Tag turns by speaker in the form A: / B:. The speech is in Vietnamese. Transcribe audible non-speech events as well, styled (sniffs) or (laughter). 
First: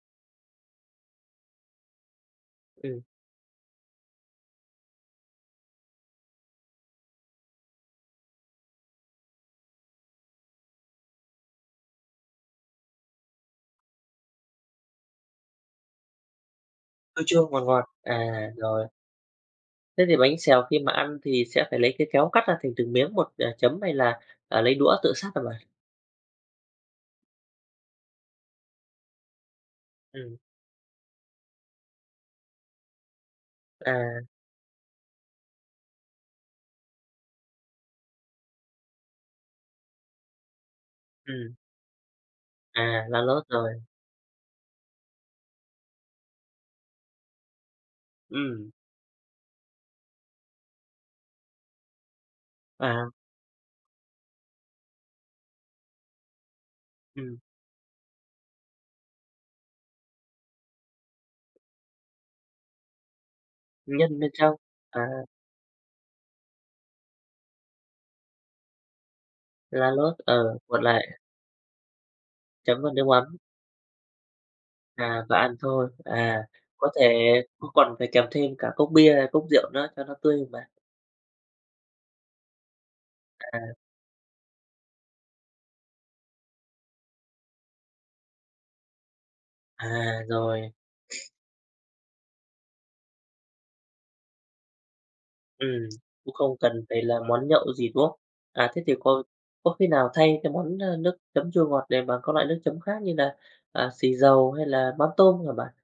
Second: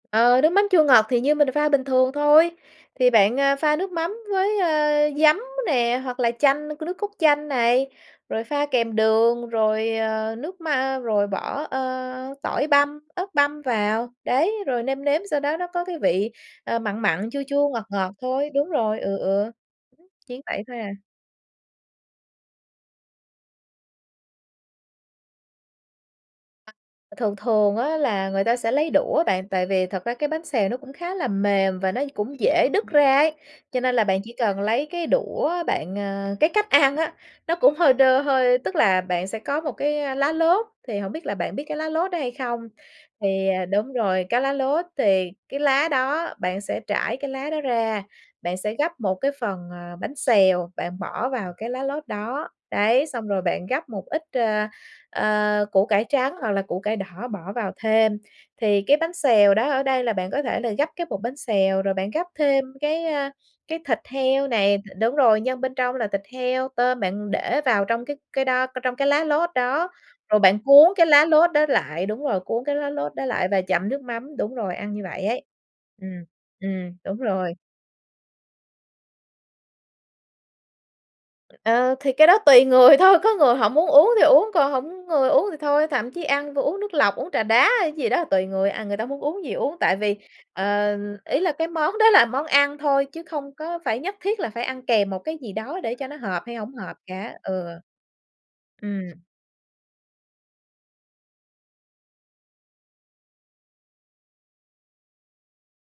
A: Ờ, nước mắm chua ngọt thì như mình pha bình thường thôi.
B: Ừm.
A: Thì bạn, à, pha nước mắm với, ơ, giấm nè, hoặc là chanh, n nước cốt chanh này, rồi pha kèm đường, rồi, ờ, nước, ma rồi bỏ, ơ, tỏi băm, ớt băm vào. Đấy. Rồi nêm nếm, sau đó nó có cái vị, à, mặn
B: Chua
A: mặn, chua
B: chua ngọt
A: chua, ngọt
B: ngọt,
A: ngọt
B: à,
A: thôi. Đúng
B: rồi.
A: rồi. Ừ, ừ,
B: Thế
A: ừm,
B: thì bánh
A: chỉ vậy
B: xèo
A: thôi
B: khi
A: à.
B: mà ăn thì sẽ phải lấy cái kéo cắt ra thành từng miếng, hoặc là chấm hay là, à, lấy đũa tự xắt hả bạn?
A: À, thường thường á, là người ta sẽ lấy đũa bạn, tại vì thật ra cái
B: Ừm.
A: bánh xèo nó cũng khá là mềm và nó cũng dễ đứt ra ấy, cho nên là bạn
B: À.
A: chỉ cần lấy cái đũa bạn, ờ cái cách ăn á, nó cũng hơi đơ hơi tức là bạn sẽ có một cái, ơ, lá lốt. Thì hổng biết là bạn
B: Ừm.
A: biết cái lá lốt đó hay không?
B: À, lá lốt,
A: Thì, à
B: rồi.
A: đúng rồi, cái lá lốt, thì cái lá đó bạn sẽ trải cái lá đó ra, bạn
B: Ừm.
A: sẽ gắp một cái phần, ờ, bánh xèo bạn bỏ vào cái lá lốt đó. Đấy,
B: À.
A: xong rồi bạn gắp một ít, ờ, ờ, củ cải trắng hoặc là củ cải đỏ
B: Ừm.
A: bỏ vào thêm. Thì cái bánh xèo đó ở đây là bạn có thể là gắp cái bột bánh xèo, rồi bạn gắp thêm cái, a, cái thịt
B: Nhân bên
A: heo
B: trong,
A: này, đ
B: à.
A: đúng rồi, nhân bên trong là thịt heo, tôm. Bạn để vào trong cái cái đó trong cái lá lốt đó,
B: Lá lốt,
A: rồi bạn
B: ờ, cuộn
A: cuốn cái
B: lại.
A: lá lốt đó lại, đúng rồi, cuốn cái
B: Chấm
A: lá
B: với nước
A: lốt
B: mắm.
A: đó lại và chấm nước mắm. Đúng rồi, ăn như vậy
B: À, và
A: ấy.
B: ăn thôi.
A: Ừm,
B: À, có
A: ừm,
B: thể
A: đúng rồi.
B: có còn phải kèm thêm cả cốc bia, cốc rượu nữa cho nó tươi không bạn?
A: Ờ. Thì cái đó tùy người thôi. Có người họ
B: À.
A: muốn uống thì uống, còn hổng người uống thì thôi. Thậm chí ăn vô uống nước lọc, uống trà đá hay gì đó tùy người, à, người ta muốn uống gì uống. Tại vì,
B: À, rồi.
A: ờ,
B: (sniffs)
A: ý là cái món đó là món ăn thôi, chứ không có phải nhất thiết là phải ăn kèm một cái gì
B: Ừm,
A: đó để cho nó
B: cũng
A: hợp hay
B: không
A: hổng
B: cần
A: hợp
B: phải là
A: cả.
B: món
A: Ừ.
B: nhậu gì, đúng không? À, thế thì
A: Ừm.
B: có có khi nào thay cái món, ờ, nước chấm chua ngọt này bằng các loại nước chấm khác như là, à, xì dầu hay là mắm tôm hả bạn?